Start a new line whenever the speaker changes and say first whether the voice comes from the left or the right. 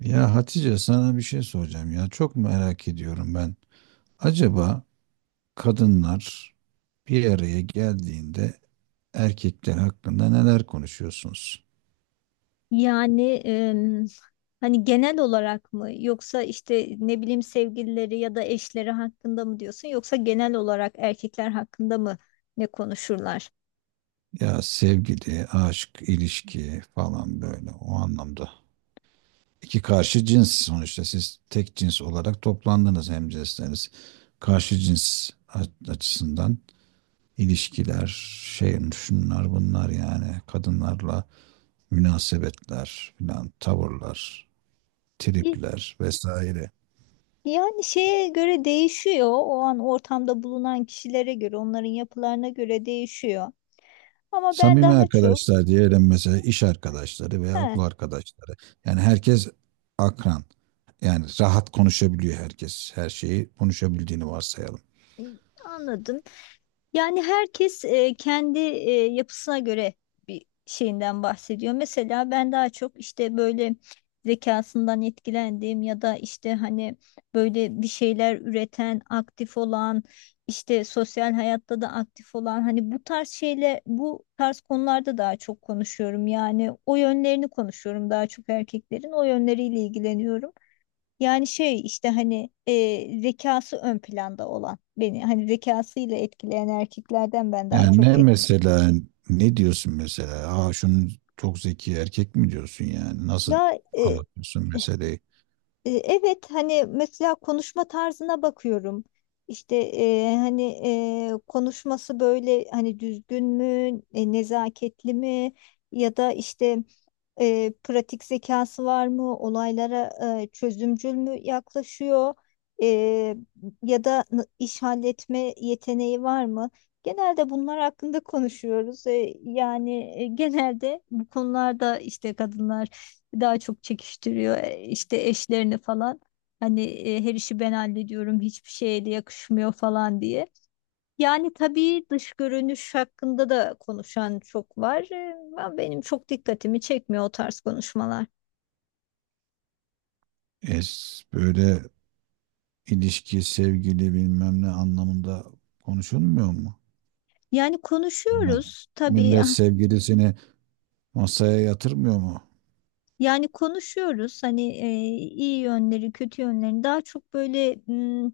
right: Ya Hatice sana bir şey soracağım ya. Çok merak ediyorum ben. Acaba kadınlar bir araya geldiğinde erkekler hakkında neler konuşuyorsunuz?
left: Yani hani genel olarak mı yoksa işte ne bileyim sevgilileri ya da eşleri hakkında mı diyorsun yoksa genel olarak erkekler hakkında mı ne konuşurlar?
right: Ya sevgili, aşk, ilişki falan böyle o anlamda. İki karşı cins sonuçta siz tek cins olarak toplandınız hemcinsleriniz. Karşı cins açısından ilişkiler, şey şunlar bunlar yani kadınlarla münasebetler filan tavırlar,
left: Y-
right: tripler vesaire.
left: Yani şeye göre değişiyor. O an ortamda bulunan kişilere göre, onların yapılarına göre değişiyor. Ama ben
right: Samimi
left: daha çok
right: arkadaşlar diyelim, mesela iş arkadaşları veya
left: he,
right: okul arkadaşları. Yani herkes akran. Yani rahat konuşabiliyor herkes. Her şeyi konuşabildiğini varsayalım.
left: anladım. Yani herkes kendi yapısına göre bir şeyinden bahsediyor. Mesela ben daha çok işte böyle zekasından etkilendiğim ya da işte hani böyle bir şeyler üreten, aktif olan, işte sosyal hayatta da aktif olan hani bu tarz konularda daha çok konuşuyorum. Yani o yönlerini konuşuyorum, daha çok erkeklerin o yönleriyle ilgileniyorum. Yani şey işte hani zekası ön planda olan, beni hani zekasıyla etkileyen erkeklerden ben daha
right: Yani
left: çok
right: ne
left: et.
right: mesela, ne diyorsun mesela? Aa, şunun çok zeki erkek mi diyorsun yani? Nasıl
left: Ya e,
right: anlatıyorsun meseleyi?
left: Evet, hani mesela konuşma tarzına bakıyorum. İşte hani konuşması böyle hani düzgün mü, nezaketli mi, ya da işte pratik zekası var mı, olaylara çözümcül mü yaklaşıyor, E, ya da iş halletme yeteneği var mı? Genelde bunlar hakkında konuşuyoruz. Yani genelde bu konularda işte kadınlar daha çok çekiştiriyor işte eşlerini falan. Hani her işi ben hallediyorum, hiçbir şeye de yakışmıyor falan diye. Yani tabii dış görünüş hakkında da konuşan çok var. Ama benim çok dikkatimi çekmiyor o tarz konuşmalar.
right: Es böyle ilişki, sevgili bilmem ne anlamında konuşulmuyor mu?
left: Yani
right: Yani
left: konuşuyoruz tabii,
right: millet
left: ah.
right: sevgilisini masaya yatırmıyor mu?
left: Yani konuşuyoruz hani iyi yönleri, kötü yönlerini. Daha çok böyle m,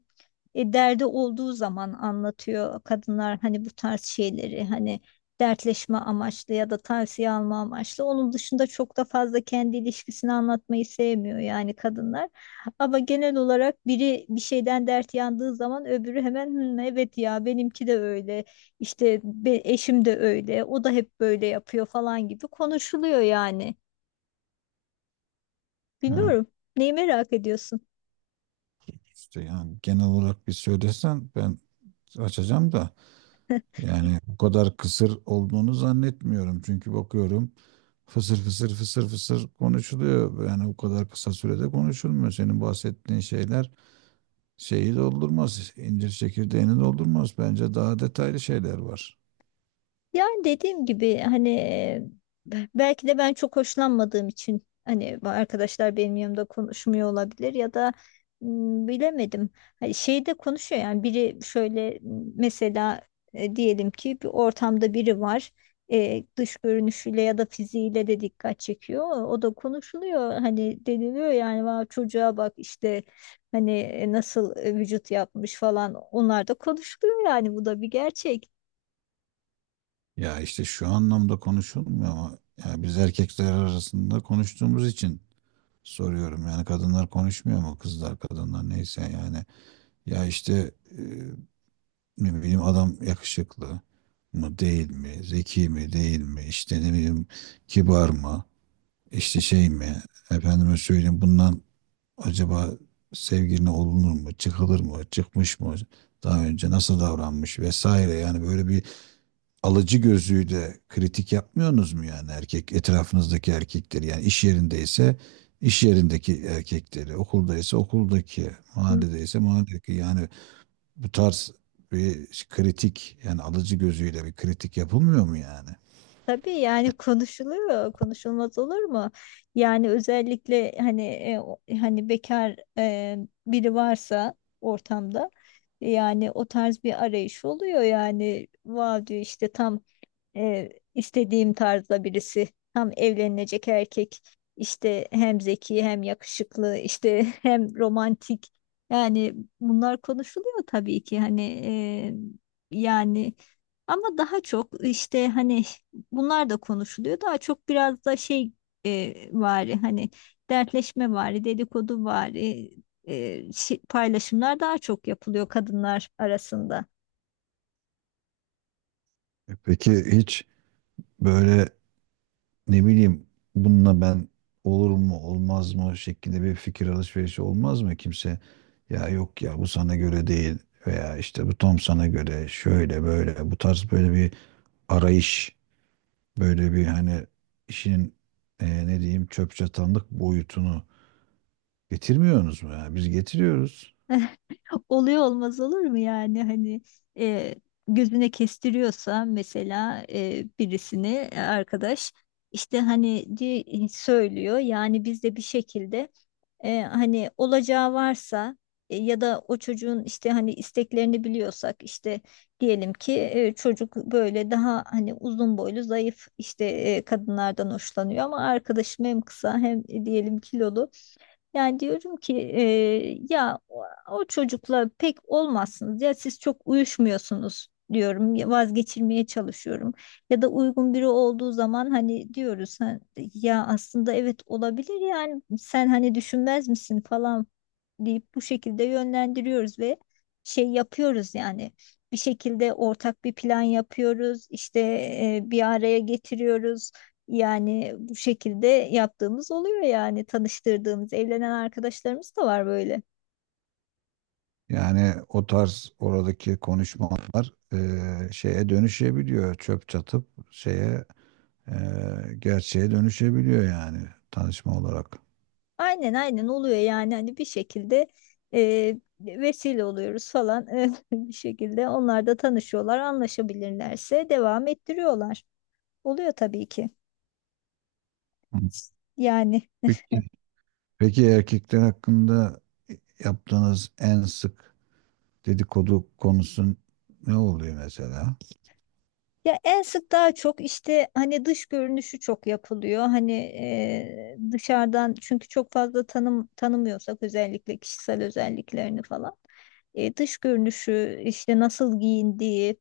left: e, derdi olduğu zaman anlatıyor kadınlar hani bu tarz şeyleri, hani dertleşme amaçlı ya da tavsiye alma amaçlı. Onun dışında çok da fazla kendi ilişkisini anlatmayı sevmiyor yani kadınlar. Ama genel olarak biri bir şeyden dert yandığı zaman öbürü hemen "Hmm, evet ya, benimki de öyle. İşte eşim de öyle. O da hep böyle yapıyor" falan gibi konuşuluyor yani.
right: Ha,
left: Bilmiyorum. Neyi merak ediyorsun?
right: işte yani genel olarak bir söylesen ben açacağım da, yani bu kadar kısır olduğunu zannetmiyorum. Çünkü bakıyorum fısır fısır fısır fısır konuşuluyor. Yani o kadar kısa sürede konuşulmuyor. Senin bahsettiğin şeyler şeyi doldurmaz, incir çekirdeğini doldurmaz. Bence daha detaylı şeyler var.
left: Yani dediğim gibi hani belki de ben çok hoşlanmadığım için hani bu arkadaşlar benim yanımda konuşmuyor olabilir, ya da bilemedim. Hani şeyde konuşuyor yani biri şöyle, mesela diyelim ki bir ortamda biri var. Dış görünüşüyle ya da fiziğiyle de dikkat çekiyor. O da konuşuluyor, hani deniliyor yani "Vav, çocuğa bak işte, hani nasıl vücut yapmış" falan. Onlar da konuşuluyor yani, bu da bir gerçek.
right: Ya işte şu anlamda konuşulmuyor ama ya biz erkekler arasında konuştuğumuz için soruyorum. Yani kadınlar konuşmuyor mu? Kızlar, kadınlar neyse yani. Ya işte ne bileyim adam yakışıklı mı değil mi? Zeki mi değil mi? İşte ne bileyim kibar mı? İşte şey mi? Efendime söyleyeyim, bundan acaba sevgiline olunur mu? Çıkılır mı? Çıkmış mı? Daha önce nasıl davranmış vesaire, yani böyle bir alıcı gözüyle kritik yapmıyorsunuz mu, yani erkek etrafınızdaki erkekleri, yani iş yerindeyse iş yerindeki erkekleri, okuldaysa okuldaki, mahalledeyse mahalledeki, yani bu tarz bir kritik, yani alıcı gözüyle bir kritik yapılmıyor mu yani?
left: Tabii yani konuşuluyor, konuşulmaz olur mu? Yani özellikle hani hani bekar biri varsa ortamda, yani o tarz bir arayış oluyor. Yani vav diyor, işte tam istediğim tarzda birisi. Tam evlenilecek erkek. İşte hem zeki hem yakışıklı işte hem romantik. Yani bunlar konuşuluyor tabii ki, hani yani ama daha çok işte hani bunlar da konuşuluyor. Daha çok biraz da şey vari hani, dertleşme vari, dedikodu vari paylaşımlar daha çok yapılıyor kadınlar arasında.
right: E peki, hiç böyle ne bileyim bununla ben olur mu olmaz mı şeklinde bir fikir alışverişi olmaz mı kimse? Ya yok ya bu sana göre değil, veya işte bu tam sana göre şöyle böyle, bu tarz böyle bir arayış, böyle bir hani işin ne diyeyim çöp çatanlık boyutunu getirmiyorsunuz mu? Yani biz getiriyoruz.
left: Oluyor, olmaz olur mu yani? Hani e, gözüne kestiriyorsa mesela birisini, arkadaş işte hani söylüyor. Yani biz de bir şekilde, hani olacağı varsa, ya da o çocuğun işte hani isteklerini biliyorsak, işte diyelim ki çocuk böyle daha hani uzun boylu zayıf işte kadınlardan hoşlanıyor ama arkadaşım hem kısa hem diyelim kilolu, yani diyorum ki ya o çocukla pek olmazsınız ya, siz çok uyuşmuyorsunuz diyorum ya, vazgeçirmeye çalışıyorum. Ya da uygun biri olduğu zaman hani diyoruz "Ha, ya aslında evet, olabilir yani, sen hani düşünmez misin" falan deyip bu şekilde yönlendiriyoruz ve şey yapıyoruz yani, bir şekilde ortak bir plan yapıyoruz. İşte bir araya getiriyoruz. Yani bu şekilde yaptığımız oluyor, yani tanıştırdığımız evlenen arkadaşlarımız da var böyle.
right: Yani o tarz oradaki konuşmalar şeye dönüşebiliyor. Çöp çatıp şeye e, gerçeğe dönüşebiliyor, yani tanışma olarak.
left: Aynen, aynen oluyor yani, hani bir şekilde vesile oluyoruz falan. Bir şekilde onlar da tanışıyorlar, anlaşabilirlerse devam ettiriyorlar. Oluyor tabii ki
right: Hı.
left: yani.
right: Peki, peki erkekler hakkında yaptığınız en sık dedikodu konusun ne oluyor mesela?
left: Ya en sık daha çok işte hani dış görünüşü çok yapılıyor. Hani dışarıdan, çünkü çok fazla tanımıyorsak özellikle kişisel özelliklerini falan. Dış görünüşü, işte nasıl giyindiği,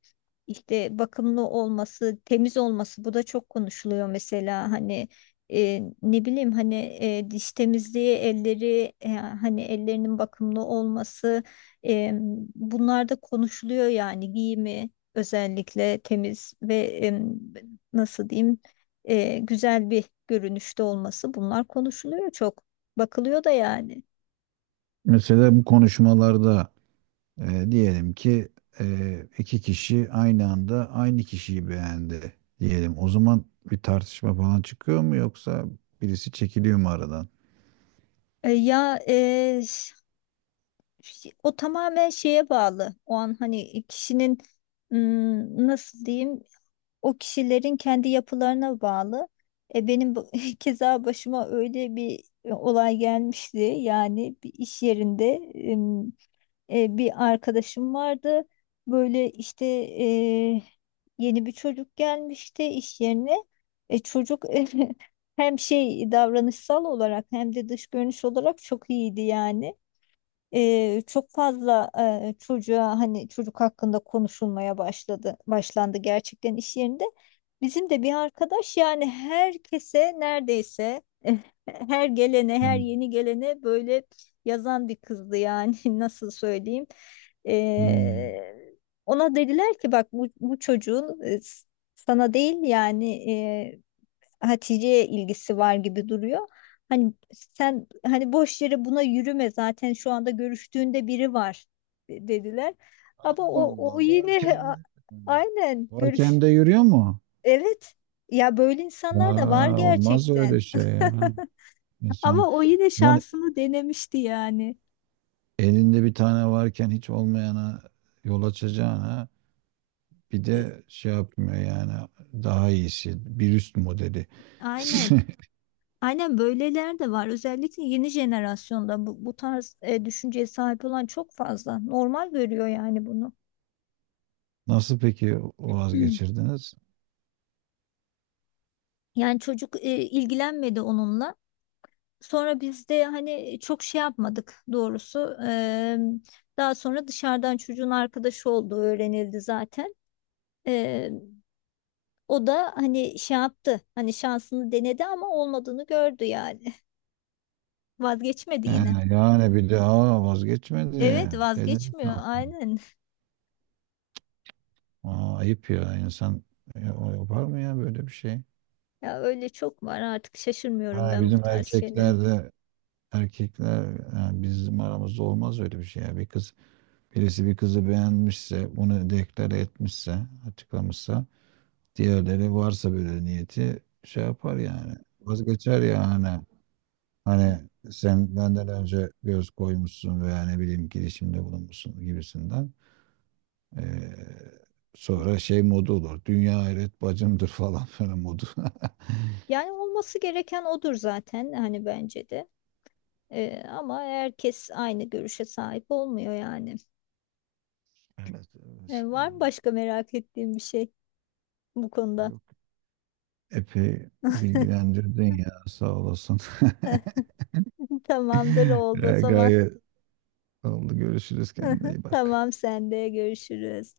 left: işte bakımlı olması, temiz olması, bu da çok konuşuluyor. Mesela hani ne bileyim, hani diş temizliği, elleri, hani ellerinin bakımlı olması, e, bunlar da konuşuluyor. Yani giyimi özellikle temiz ve nasıl diyeyim, güzel bir görünüşte olması, bunlar konuşuluyor çok. Bakılıyor da yani.
right: Mesela bu konuşmalarda, diyelim ki iki kişi aynı anda aynı kişiyi beğendi diyelim. O zaman bir tartışma falan çıkıyor mu, yoksa birisi çekiliyor mu aradan?
left: E, ya e, O tamamen şeye bağlı. O an hani kişinin, m, nasıl diyeyim, o kişilerin kendi yapılarına bağlı. Benim keza başıma öyle bir olay gelmişti. Yani bir iş yerinde bir arkadaşım vardı. Böyle işte yeni bir çocuk gelmişti iş yerine. Çocuk hem şey, davranışsal olarak hem de dış görünüş olarak çok iyiydi yani. Çok fazla çocuğa hani, çocuk hakkında konuşulmaya başlandı gerçekten iş yerinde. Bizim de bir arkadaş, yani herkese neredeyse her gelene, her
right: Hmm.
left: yeni gelene böyle yazan bir kızdı yani. Nasıl söyleyeyim.
right: Hmm.
left: E, Ona dediler ki "Bak bu çocuğun sana değil yani, Hatice'ye ilgisi var gibi duruyor. Hani sen hani boş yere buna yürüme, zaten şu anda görüştüğünde biri var" dediler.
right: Allah
left: Ama o
right: Allah. Varken
left: yine
right: yürüyor mu?
left: aynen görüş.
right: Varken de yürüyor mu?
left: Evet. Ya böyle insanlar da var
right: Aa, olmaz
left: gerçekten.
right: öyle şey ya. İnsan
left: Ama o yine
right: lan,
left: şansını denemişti yani.
right: elinde bir tane varken hiç olmayana yol açacağına bir
left: E,
right: de şey yapmıyor yani, daha iyisi, bir üst modeli.
left: Aynen. Aynen, böyleler de var. Özellikle yeni jenerasyonda bu tarz düşünceye sahip olan çok fazla. Normal görüyor yani bunu.
right: Nasıl peki vazgeçirdiniz?
left: Yani çocuk ilgilenmedi onunla. Sonra biz de hani çok şey yapmadık doğrusu. Daha sonra dışarıdan çocuğun arkadaşı olduğu öğrenildi zaten. Eee, O da hani şey yaptı, hani şansını denedi ama olmadığını gördü yani. Vazgeçmedi
right: He,
left: yine.
right: yani bir daha vazgeçmedi.
left: Evet,
right: Dediniz ne
left: vazgeçmiyor
right: yaptın?
left: aynen.
right: Aa, ayıp ya, insan ya, o yapar mı ya böyle bir şey?
left: Ya öyle çok var artık, şaşırmıyorum
right: Ha,
left: ben bu
right: bizim
left: tarz şeylerin.
right: erkeklerde, erkekler yani bizim aramızda olmaz öyle bir şey ya. Bir kız, birisi bir kızı beğenmişse, bunu deklare etmişse, açıklamışsa, diğerleri varsa böyle niyeti şey yapar yani, vazgeçer yani. Hani sen benden önce göz koymuşsun veya ne bileyim girişimde bulunmuşsun gibisinden. Ee, sonra şey modu olur. Dünya hayret bacımdır falan böyle modu.
left: Yani olması gereken odur zaten, hani bence de. Ama herkes aynı görüşe sahip olmuyor yani.
right: Evet, evet.
left: Var mı
right: Hmm.
left: başka merak ettiğim bir şey bu konuda?
right: Yok. Epey bilgilendirdin ya, sağ olasın.
left: Tamamdır, oldu o
right: Ya,
left: zaman.
right: gayet oldu. Görüşürüz, kendine iyi bak.
left: Tamam, sen de görüşürüz.